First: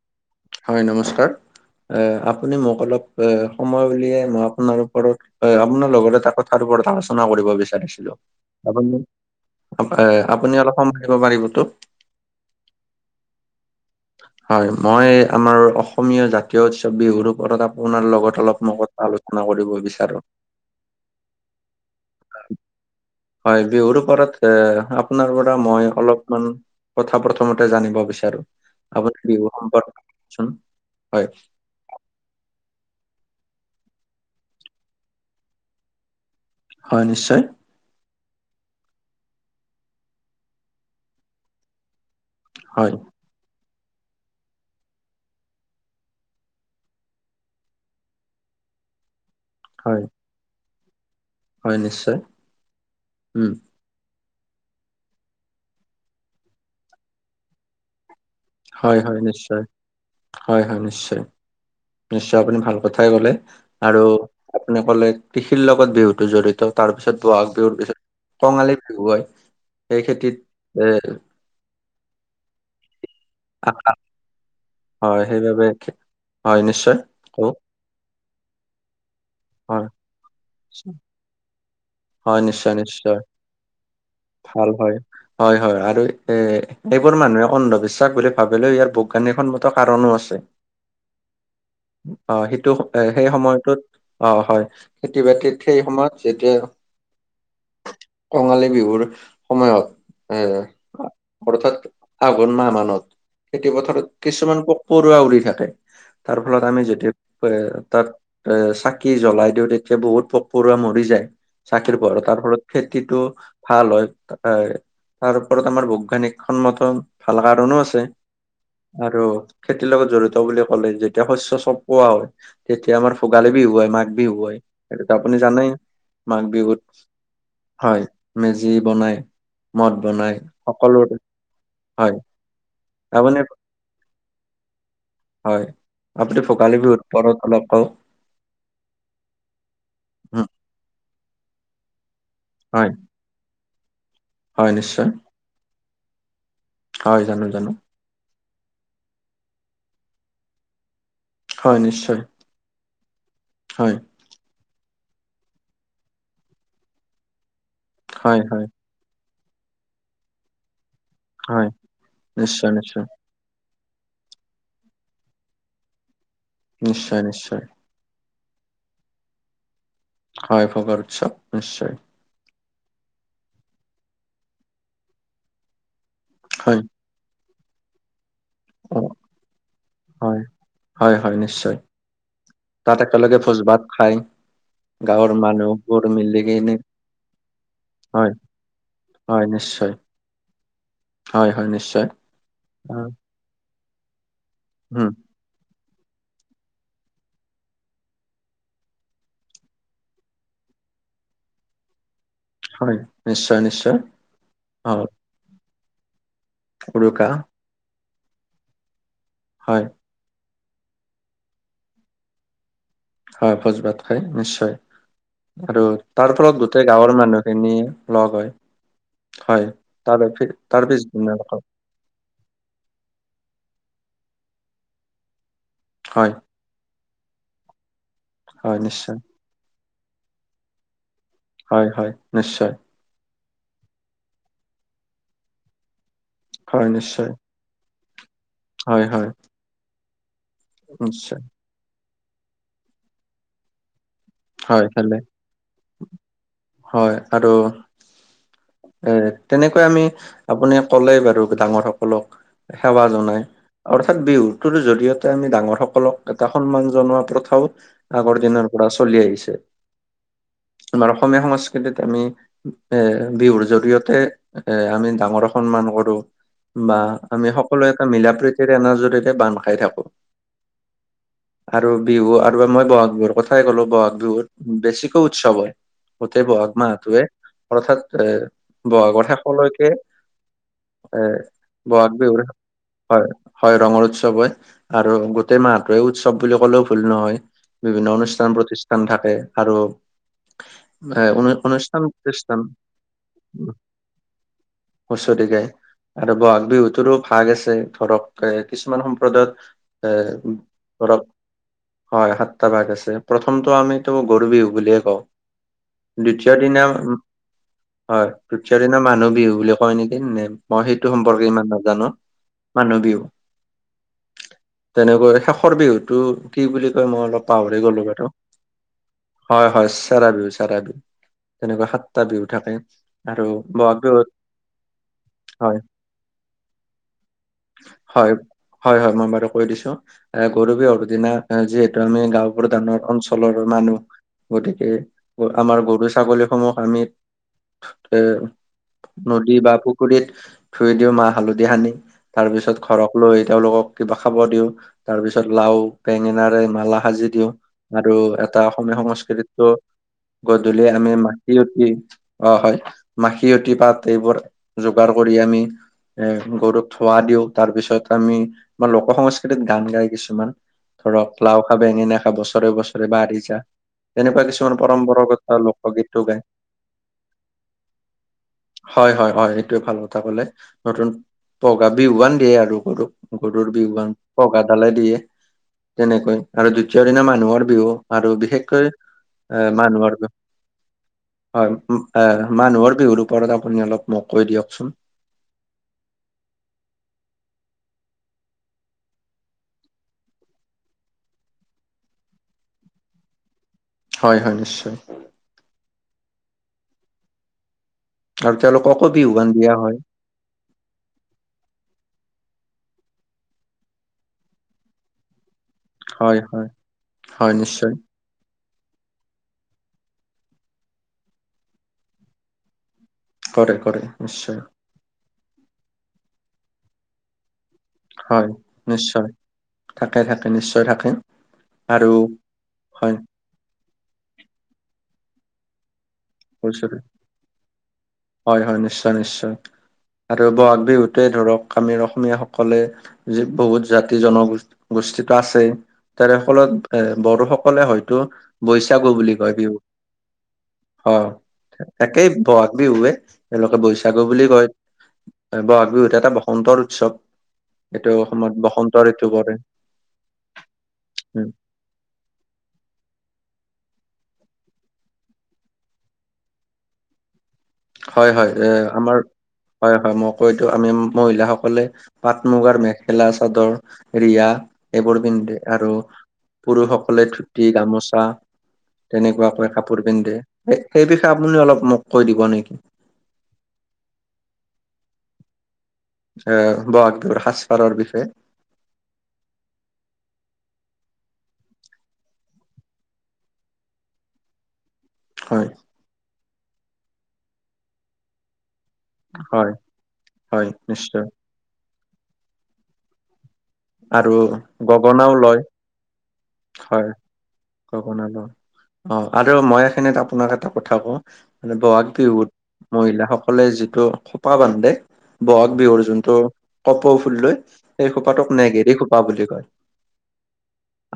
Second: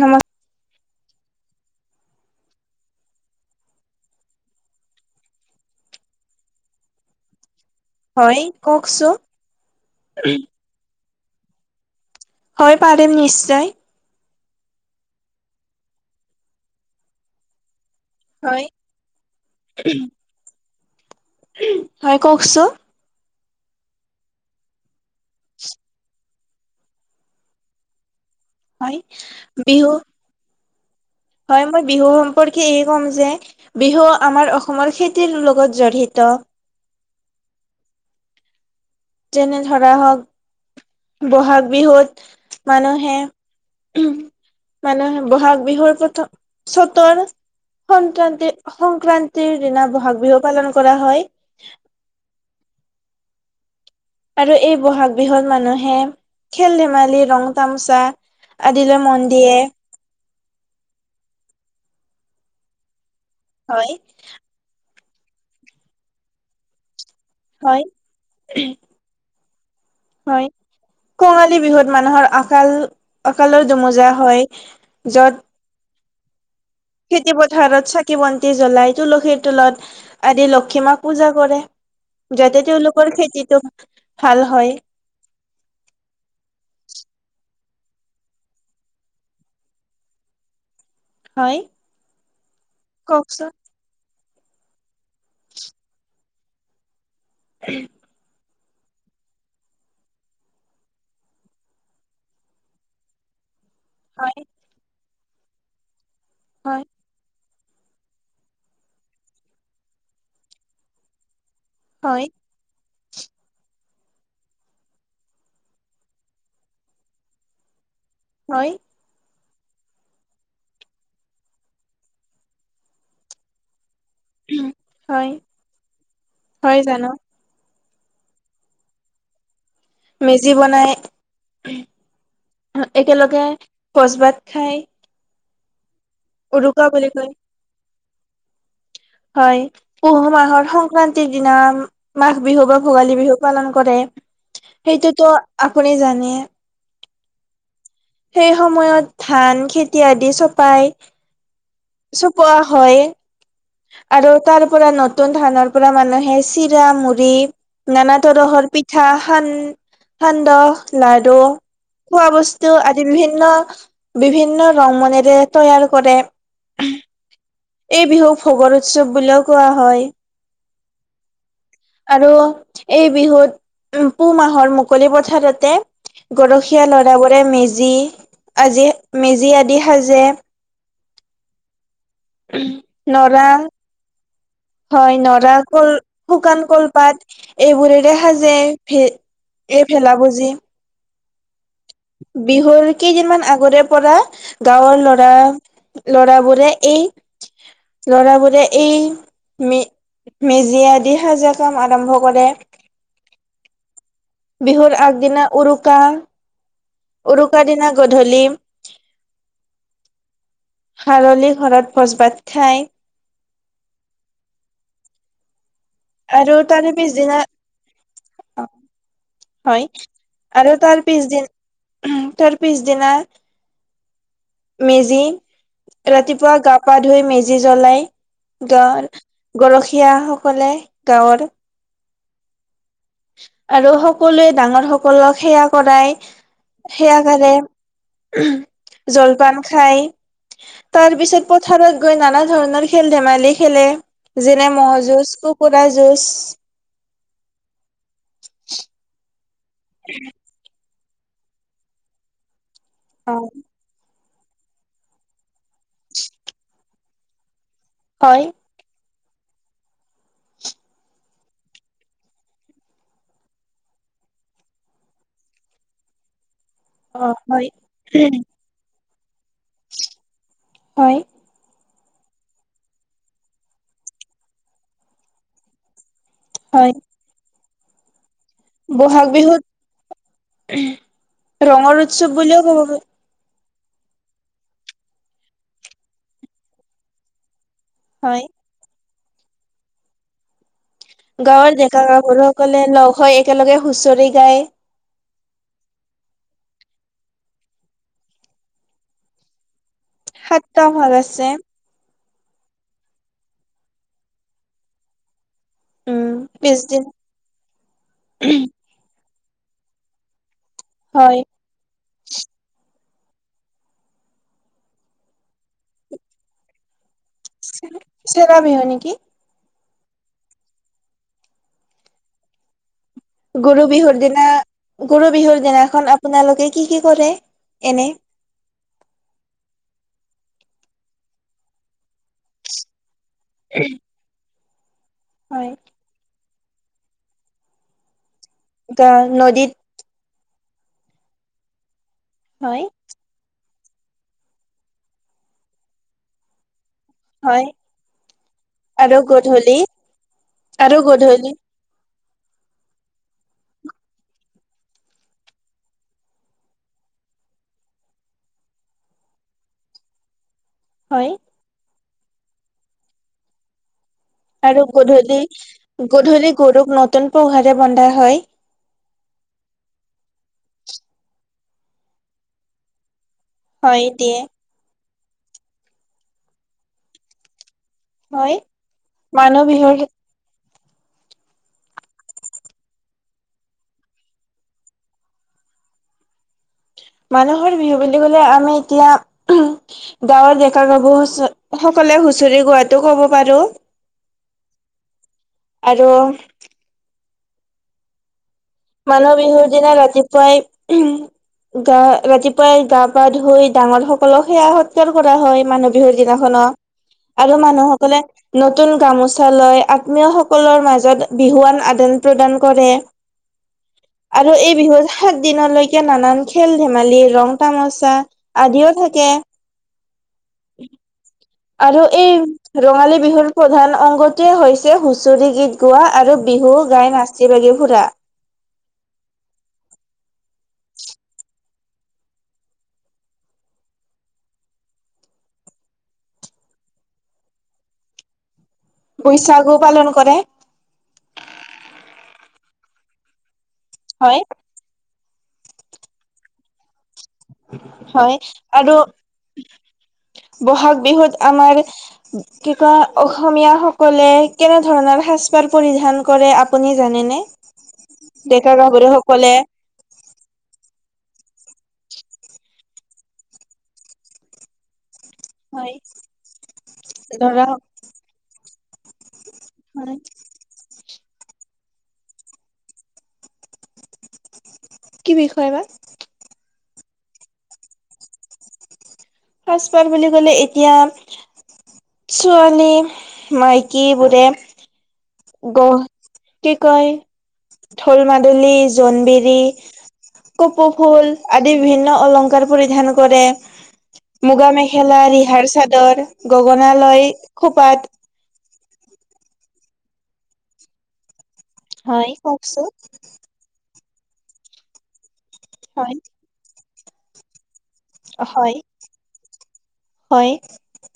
নমস্ক হয় নমস্কাৰ। আপুনি মোক অলপ সময় উুলিয়াই মই আপোনাৰ ওপৰত হয় আপোনাৰ লগতে তাক কথাৰ ওপৰত আলোচনা কৰিব বিচাৰিছোঁ। হয় হেল্ল' কওকচোন এ, আপুনি অলপ সময় দিব পাৰিবতো? হয়, পাৰিম নিশ্চয়। হয় মই আমাৰ অসমীয়া জাতীয় উৎসৱ বিহুৰ ওপৰত আপোনাৰ লগত হয় অলপমান কথা আলোচনা কৰিব বিচাৰো। হয় কওকচোন হয়, বিহুৰ ওপৰত এ আপোনাৰ পৰা মই অলপ কেইটামান কথা প্ৰথমতে জানিব বিচাৰো। হয় আপুনি বিহু সম্পৰ্ক চোন, হয়। হয় মই বিহু সম্পৰ্কে এই ক'ম যে, বিহু আমাৰ অসমৰ খেতিৰ লগত জড়িত। হয় নিশ্চয়। যেনে ধৰা হওক বহাগ বিহুত হয় মানুহে উম। মানুহে বহাগ বিহুৰ প্ৰথম, চতৰ সক্ৰান্ত-সংক্ৰান্তি দিনা হয় ব'হাগ বিহু পালন কৰা হয়। হয় নিশ্চয় উম'। আৰু এই বহাগ বিহুত মানুহে খেল-ধেমালি, ৰং- তামোচা হয় হয় নিশ্চয়। হয় হয় নিশ্চয়, নিশ্চয় আপুনি ভাল কথাই কলে। হয় আৰু আপুনি ক'লে কৃষিৰ লগত বিহুতো জড়িত। তাৰ পিছত বহাগ বিহুৰ হয় পিছত কঙালী বিহু আহি হয় কঙালী বিহুত মানুহৰ আকাল আকালৰ আশা দমোজা হয়, য'ত [unintelligible] হয় নিশ্চয়। কওক খেতি-পথাৰত চাকি-বন্তি জ্বলাই, তুলসীৰ হয় তলত আদি লক্ষিমাক পূজা কৰে, হয় যাতে নিশ্চয় তেওঁলোকৰ নিশ্চয় খেতিতটো ভাল হয়। হয় হয় আৰু এ-এইবোৰ মানুহে অন্ধবিশ্বাস বুলি ভাবিলেও ইয়াৰ বৈজ্ঞানিকসন্মত কাৰণো আছে। হয়। অ সেইটো, সেই কওকচোন সময়টোত অ হয় খেতি-বাতিত সেই সময়ত যেতিয়া [inaudible] কঙালী বিহুৰ সময়ত এ অৰ্থাৎ আঘোণ মাহ মানত। খেতি-পথাৰত হয় কিছুমান পোক-পৰুৱা উৰি থাকে, তাৰ ফলত হয় আমি যদি তাত এ চাকি জ্বলাই দিও তেতিয়া বহুত পোক-পৰুৱা মৰি যায়। চাকিৰ পোহৰত, হয় তাৰ ফলত খেতিটো ভাল হয় তাৰ ওপৰত আমাৰ বৈজ্ঞানিকসন্মত ভাল কাৰণো আছে। হয়। আৰু খেতিৰ লগত জড়িত বুলি ক'লে যেতিয়া শস্য চপোৱা হয় তেতিয়া আমাৰ ভোগালী বিহু হয়, মাঘ বিহু হয়। সেইটো হয় আপুনি জানে। মাঘ হয় বিহুত জানো হয়, মেজি বনাই মদ বনাই মেজি বনাই সকলোৰে, হয়। আপুনি একেলগে ভোজ-ভাত খায়। হয় আপুনি ভোগালী বুলি বিহুৰ কয় ওপৰত অলপ কওঁক। হয় পুহু উম, মাহৰ সংক্ৰান্তিৰ দিনা মাঘ বিহু বা হয়, ভোগালী বিহু পালন কৰে। হয়, নিশ্চয়। সেইটোতো আপুনি জানে। হয় জানো জানো। সেই সময়ত ধান খেতি আদি চপায়। হয় নিশ্চয় হয়। আৰু তাৰ পৰা নতুন ধানৰ পৰা মানুহে চিৰা, মুড়ি নানা হয়, তৰহৰ হয়, পি পিঠা, সান-সান্দহ, লাডু হয়, খোৱা নিশ্চয়, বস্তু নিশ্চয়, আদি বিভিন্ন বিভিন্ন ৰমনেৰে তৈয়াৰ কৰে। নিশ্চয় নিশ্চয়। এই বিহুক ভোগৰ উৎসৱ বুলিও কোৱা হয়। হয়, ভোগৰ উৎসৱ নিশ্চয়। আৰু এই বিহুত পুহ মাহৰ মুকলি পথাৰতে হয়, গৰখীয়া লৰা তাৰপৰে মেজি আজি অ', মেজি আদি সাজে। হয়, হয়, হয় নিশ্চয় তাত একেলগে নৰা ভোজ ভাত খায়। হয় নৰা কল শুকান কলপাত এইবোৰেৰে হয়, সাজে। হয়, নিশ্চয়। এই ভেলাাপুজি। হয়, হয় নিশ্চয়। বিহুৰ অ, কেইদিনমান আগৰে পৰা গাঁৱৰ উম, ল'ৰা ল'ৰাবোৰে এই ল'ৰাবোৰে এই মে মেজি আদি সাজা কাম আৰম্ভ কৰে। হয় নিশ্চয় নিশ্চয়। বিহুৰ অ', আগদিনা উৰুকা উৰুকা উৰুকাৰ দিনা গধূলি হয়। খাৰলি ঘৰত ভোজ ভাত খায়। হয় ভোজ ভাত খাই নিশ্চয় আৰু তাৰ আৰু ফলত গোটেই তাৰে গাঁৱৰ পিছদিনা মানুহখিনিয়ে লগ হয়। হয় ত আৰু তাৰ পিছ পিছদিন ধখ তাৰ পিছদিনা মেজি হয় ৰাতিপুৱা গা পা ধুই মেজি জ্বলাই হয় গা নিশ্চয় গৰখীয়াসকলে গাঁৱৰ। হয়, হয় নিশ্চয়। আৰু সকলোৱে ডাঙৰ সকলক সেৱা কৰাই। হয় সেইয়া নিশ্চয় কাৰে হয় হয় জলপান খাই তাৰ নিশ্চয় পিছত পথাৰত গৈ নানা ধৰণৰ খেল ধেমালি খেলে। যেনে হয় ম'হ' ভালে যুঁজ, কুকুৰা যুঁজ। হয় আৰু এ তেনেকৈ আমি আপুনি ক'লে বাৰু ডাঙৰ সকলক সেৱা অ জনাই। অৰ্থাৎ বিহুতৰ জৰিয়তে আমি ডাঙৰ সকলক এটা সন্মান জনোৱা প্ৰথাও আগৰ হয় দিনৰ পৰা চলি আহিছে, আমাৰ অসমীয়া সংস্কৃতিত আমি এ বিহুৰ জৰিয়তে এ আমি ডাঙৰক সন্মান কৰো। বা অ আমি হয় সকলো এটা মিলা প্ৰীতিৰে এনাজৰিৰে বান্ধ খাই থাকো। হয় আৰু বিহু আৰু মই বহাগ বিহুৰ কথাই ক'লো বহাগ বিহুত বেছিকৈ উৎসৱ হয়। গোটেই বহাগ হয় মাহাতোৱে অৰ্থাৎ এ বহাগৰ বহাগ বিহুত শেষলৈকে এৰ ৰঙৰ বহাগ উৎসৱ বিহু বুলিও ক'ব পাৰি হয়। হয় ৰঙৰ উৎসৱ হয়। ম, আৰু গোটেই মাহটোৱে উৎসৱ বুলি ক'লেও ভুল নহয়। বিভিন্ন অনুষ্ঠা, হয় প্ৰতিষ্ঠান থাকে আৰু এ অনু গাঁৱৰ অনুষ্ঠান ডেকা প্ৰতিষ্ঠান গাভৰুসকলে লগ হৈ একেলগে হুঁচৰি গায়। হুচৰি গায়। আৰু বহাগ বিহুতৰো ভাগ আছে, ধৰক এ কিছুমান সম্প্ৰদায়ত সাতটা ভাগ [unintelligible] আছে হয় সাতটা ভাগ আছে প্ৰথমটো আমিতো গৰুবিহু বুলিয়ে কওঁ। উম দ্বিতীয় দিনা পিছদিনা হয় দ্বিতীয় দিনা মানুহ বিহু বুলি কয় নেকি? মই সেইটো হয় সম্পৰ্কে ইমান নাজানো। মানুহ বিহু। তেনেকৈ শেষৰ বিহুতটো কি বুলি কয় মই অলপ পাহৰি গ'লো বাৰু চেৰা বিহু হয় নেকি? হয়, হয় চেৰা বিহু চেৰা বিহু তেনেকুৱা সাতটা বিহু থাকে। আৰু গৰু বহাগ বিহুৰ বিহুত দিনা গৰু বিহুৰ হয় দিনাখন আপোনালোকে কি কি কৰে এনে? হয়, হয় হয় মই বাৰু কৈ দিছো এ গৰু বিহুৰ দিনা যিহেতু আমি গাঁও প্ৰধানৰ অঞ্চ অঞ্চলৰ মানুহ গতিকে হয় আমাৰ গৰু ছাগলীসমূহ আমি গা নদী নদীত বা পুখুৰীত ধুই দিওঁ মাহ হালধি সানি। তাৰপিছত হয় ঘৰক লৈ তেওঁলোকক কিবা খাব দিওঁ তাৰ পিছত লাও বেঙেনাৰে মালা সাজি দিওঁ হয়। আৰু এটা অসমীয়া আৰু সংস্কৃতিতটো গধূলি গধূলি আৰু আমি গধূলি মাটি অ', হয় মাখিয়তী পাত এইবোৰ যোগাৰ কৰি আমি এ গৰুক ধোৱা দিওঁ তাৰ পিছত আমি আমাৰ লোক সংস্কৃতিত গান গায় কিছুমান। হয় ধৰক লাও খা বেঙেনা খা বছৰে বছৰে বাঢ়ি যা তেনেকুৱা কিছুমান আৰু গধূলি পৰম্পৰাগত লোকগীতো গায় গধূলি গৰুক নতুন পঘাৰে বন্ধা হয়। হয় হয় হয় এইটোয়ে ভাল কথা কলে নতুন পঘা বিহুৱান দিয়ে আৰু গৰুক। গৰুৰ বিহু হয় বা দিয়ে পঘা দালে দিয়ে তেনেকৈ আৰু দ্বিতীয় দিনা মানুহৰ বিহু আৰু হয় বিশেষকৈ মানুহ এ বিহুৰ মানুহৰ হয় মানুহৰ বিহুৰ ওপৰত আপুনি অলপ মোক কৈ দিয়কচোন। মানুহৰ বিহু বুলি ক'লে আমি এতিয়া গাঁৱৰ ডেকা গাভৰু সকলে হুঁচৰি গোৱাটো কব পাৰো। হয় হয় নিশ্চয়। আৰু আৰু তেওঁলোকক মানুহ বিহুৰ দিনা ৰাতিপুৱাই গা ৰাতিপুৱাই গা পা ধুই ডাঙৰ সকলক সেৱা সৎকাৰ কৰা হয় মানুহ বিহুৰ হয় দিনাখনত হয় হয় আৰু নিশ্চয় মানুহসকলে নতুন গামোচা লৈ আত্মীয় সকলৰ মাজত বিহুৱান আদান প্ৰদান কৰে। কৰে কৰে। আৰু নিশ্চয় এই বিহুত সাত দিনলৈকে নানান খেল ধেমালি ৰং তামাচা হয় আদিও নিশ্চয় থাকে। থাকে থাকে নিশ্চয় থাকে। আৰু এই হয় ৰঙালী বিহুৰ প্ৰধান অংগটোৱে হৈছে হুচৰি গীত গোৱা আৰু বিহু বছৰে গাই নাচি বাগি ফুৰা। হয় হয় নিশ্চয় নিশ্চয় আৰু বহাগ বিহুতেই ধৰক আমী অসমীয়াসকলে যি বহুত জাতি জন গোষ্ঠীটো আছেই। তোৰ ফলত এ বড়োসকলে হয়তো বৈ চাগু বুলি কয় বৈশাগু বিহু পালন কৰে অ', একেই বহাগ বিহুৱে। তেওঁলোকে বৈশাগু হয় বুলি কয় বহাগ বিহুত এটা বসন্তৰ উৎসৱ। এইটো হয় অসমত বসন্ত আৰু ঋতু কৰে। বহাগ বিহুত আমাৰ কি কয় অসমীয়াসকলে কেনে ধৰণৰ সাজ পাৰ পৰিধান কৰে আপুনি জানেনে? হয় হয় এ ডেকা গাভৰু আমাৰ সকলে। হয় হয় মই কৈ দিো আমি মহিলাসকলে পাট মুগাৰ মেখেলা চাদৰ ৰিহা এইবোৰ পিন্ধে আৰু হয় পুৰুষসকলে ধুতি ধৰা গামোচা তেনেকুৱা কাপোৰ হয় পিন্ধে সেই বিষয়ে আপুনি অলপ মোক কৈ দিব নেকি। কি বিষয় বা? আহ বহাগবিহুৰ সাজ পাৰৰ বিষয়ে। সাজপাৰ বুলি কলে এতিয়া ছোৱালী মাইকী বোৰে হয় গ কি কয় ঢোল মাদুলি জোনবিৰি, হয় হয় কপৌ নিশ্চয় ফুল, আদি বিভিন্ন অলংকাৰ পৰিধান কৰে। আৰু মুগা মেখেলা, গগনাও লয় ৰিহাৰ চাদৰ, গগনাা হয় লয় খোপাত। [unintelligible] অ', আৰু মই এখিনত আপোনাক এটা কথা কওঁ, বহাগ হয় বিহুত কওকচোন মহিলা সক সকলে যিটো খোপা বান্ধে, বহাগ বিহুৰ হয় যোনটো কপৌ ফুল লৈ সেই খোপাটোক হয় নেগেৰি খোপা বুলি কয়। হয়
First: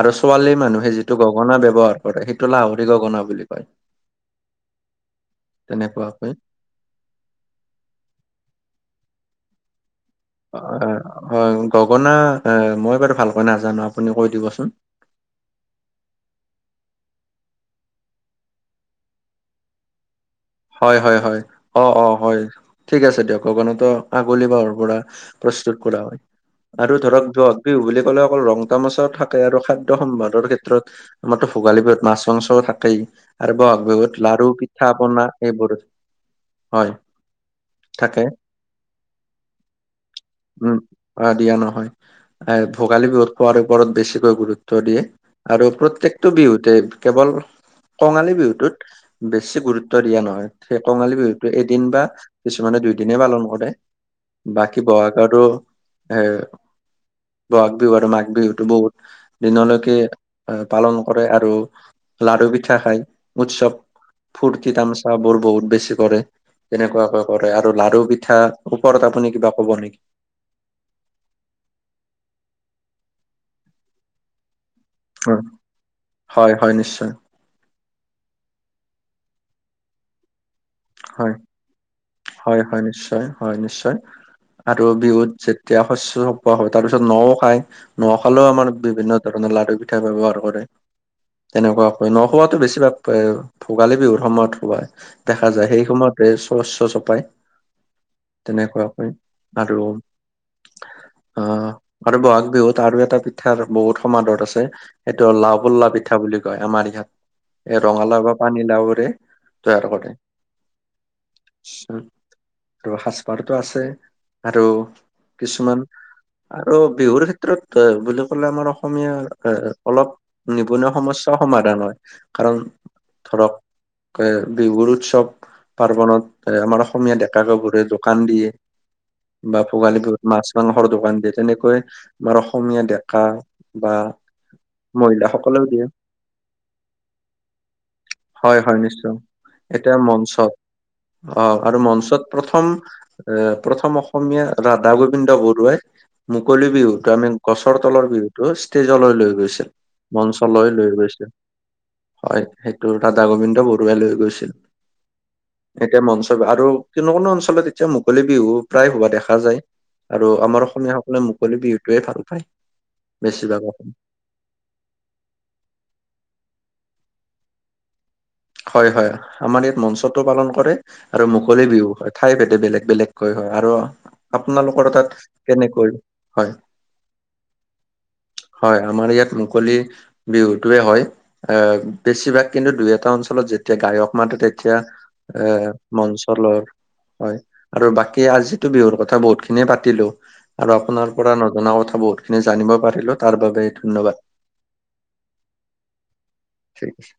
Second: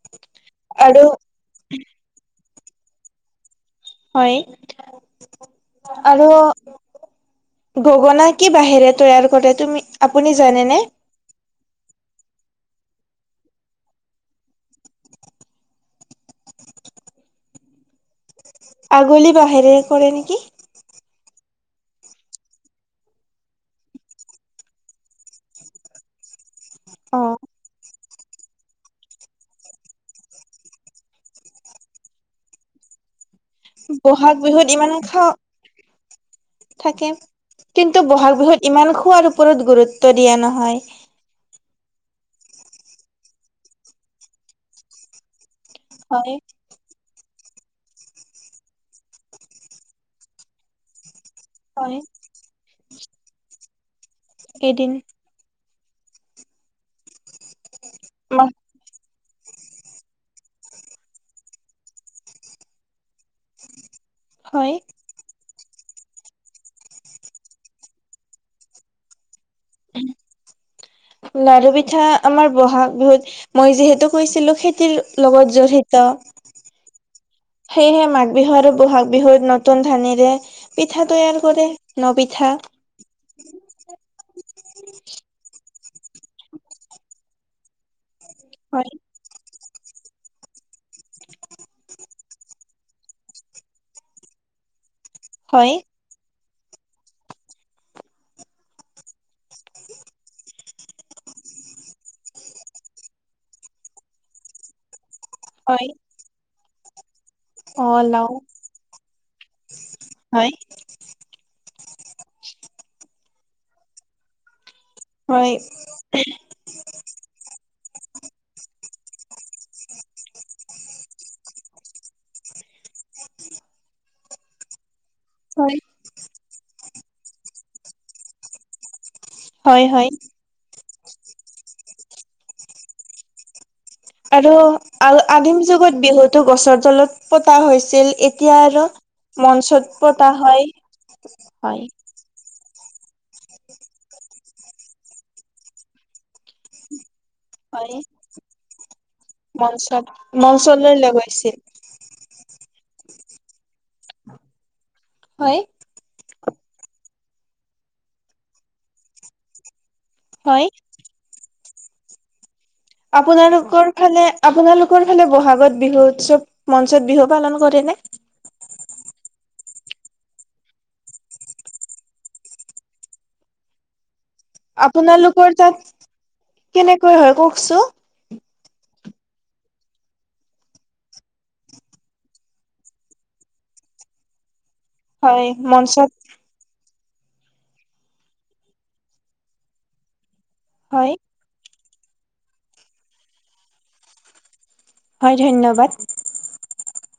আৰু ছোৱালীৰ মানুহে আৰু যিটো গ গনা ব্যৱহাৰ কৰে, সেইটো লাহৰি গগনা বুলি কয়। হয়। আৰু তেনেকুৱাকৈ গগনা কি বাহেৰে তৈয়াৰ কৰে তুমি আপুনি জানেনে? গগনা মই বাৰু ভালকৈ নাজানো আপুনি কৈ দিবচোন? আগলি বাহেৰে কৰে নেকি? হয় হয় হয়। অ', অ' হয়। ঠিক আছে দিয়ক গগনাতো আগলি বাহৰ পৰা প্ৰস্তুত কৰা হয়। আৰু ধৰক অ' যক বিহু বুলি ক'লে অকল ৰং তামাচাও থাকে আৰু খাদ্য সম্ভাদৰ ক্ষেত্ৰত আমাৰতো ভোগালী বিহুত মাছ মাংসও থাকেই। আৰু বহাগ বিহুত লাাৰু বিহুত পিঠা ইমান পনা খাওঁ বৰ থাকে কিন্তু, থাকে বহাগ বিহুত ইমান খোৱাৰ ওপৰত গুৰুত্ব দিয়া উম নহয়। দিয়া নহয়, এ ভোগালী বিহুত খোৱাৰ ওপৰত বেছিকৈ গুৰুত্ব দিয়ে। আৰু প্ৰত্যেকটো হয় বিহুতে কেৱল কঙালী বিহুতোত বেছি গুৰুত্ব দিয়া নহয়। সেই কঙালী বিহুত এদিন হয় বা কিছুমানে দুইদিনে পালন কৰে। বাকী এদিন বহাগতো সে বহাগ বিহু আৰু মাঘ বিহুতো বহুত দিনলৈকে পালন কৰে। আৰু লাৰু পিঠা খায় উৎসৱ ফুৰ্তি হয় তাম চ বোৰ বহুত বেছি কৰে তেনেকুৱাকে কৰে, আৰু লাাৰু পিঠা ওপৰত আপুনি কিবা ক'ব নেকি? লাৰু পিঠা আমাৰ বহাগ বিহুত মই যিহেতু কৈছিলো খেতিৰ লগত জড়িত। হয়, হয়, নিশ্চয়। সেয়হে মাঘ বিহু আৰু বহাগ বিহুত নতুন ধানেৰে পিঠা হয় তৈয়াৰ কৰে ন পিঠা। হয় হয় নিশ্চয়। হয় নিশ্চয়। আৰু বিহুত যেতিয়া শস্য চপোৱা হয় তাৰপিছত নও খায়। নখালেও আমাৰ হয় বিভিন্ন ধৰণৰ লাৰু পিঠা ব্যৱহাৰ কৰে। তেনেকুৱা হয়। ন খোৱাাতো বেছিভাগ এ ভোগালী বিহুৰ সময়ত হোৱা দেখা যায়। হয় সেই প্ৰমতে শস্য চপাই তেনেকুৱাকৈ আৰু অ', আৰু বহাগ বিহুত আৰু এটা পিঠাৰ বহুত সমাদৰ আছে। এইটো হ'ল লাও হয় পুল্লা পিঠা বুলি কয় আমাৰ ইয়াত। এই অ ৰঙালাও লাও বা পানীলাওৰে তৈয়াৰ কৰে। হয়। আৰু সাজপাৰতো আছে আৰু হয় কিছুমান আৰু বিহুৰ ক্ষেত্ৰত বুলি ক'লে আমাৰ অসমীয়া এ অলপ নিবনুৱা সমস্যা সমাধান হয়। কাৰণ ধৰক বিহুৰ উৎসৱ হয়। জনত আমাৰ অসমীয়া ডেকা গাভৰুৱে দোকান দিয়ে। বা হয় ভোগালী হয় বিহুত মাছ মাংসৰ দোকান দিয়ে। তেনেকৈ আমাৰ অসমীয়া ডেকা বা আৰু-আৰু আদিম মহিলাসকলেও দিয়ে যুগত বিহুতো গছৰ তলত পতা হৈছিল। এতিয়া হয় হয় আৰু নিশ্চয় মঞ্চত পতা হয়। অ', আৰু হয় মঞ্চত প্ৰথম এ প্ৰথম অসমীয়া ৰাধা গোবিন্দ বৰুৱাই মুকললি বিহু তো আমি গছৰ তলৰ বিহুতটো ষ্টেজলৈ লৈ গৈছিল। মঞ্চলৈ লৈ গৈছিল। হয় সেইটো ৰাধা গোবিন্দ বৰুৱাই লৈ গৈছিল। হয়। এতিয়া মঞ্চ আৰু কোনো কোনো অঞ্চলত এতিয়া মুকলি বিহু প্ৰায় হোৱা দেখা যায়। আৰু আমাৰ হয় অসমীয়াসকলে মুকলি বিহুটোৱে ভাল পায়। বেছিভাগ আপোনালোকৰ ফালে আপোনালোকৰ ফালে বহাগত বিহু উৎসৱ মঞ্চত বিহু পালন কৰেনে? হয়-হয় আমাৰ ইয়াত মঞ্চটো পালন কৰে, আৰু মুকলি বিহু হয়। ঠাই ভেদে বেলেগ বেলেগকৈ হয়। আৰু আপোনালোকৰ তাত আপোনালোকৰ তাত কেনেকৈ হয়। কেনেকৈ হয় কওকচোন হয়, আমাৰ ইয়াত মুকলি বিহুতয়ে হয়, বেছিভাগ কিন্তু দুই এটা অঞ্চল যেতিয়া গায়ক মাতো তেতিয়া এ হয় ম মঞ্চত লৰ হয়, আৰু বাকী আজিতো বিহুৰ কথা বহুত খিনিয় পাতিলো আৰু আপোনাৰ হয় পৰা নজনা কথা বহুতখিনি জানিব পাৰিলোঁ। তাৰ বাবে ধন্যবাদ। হয় ধন্যবাদ। ঠিক আছে।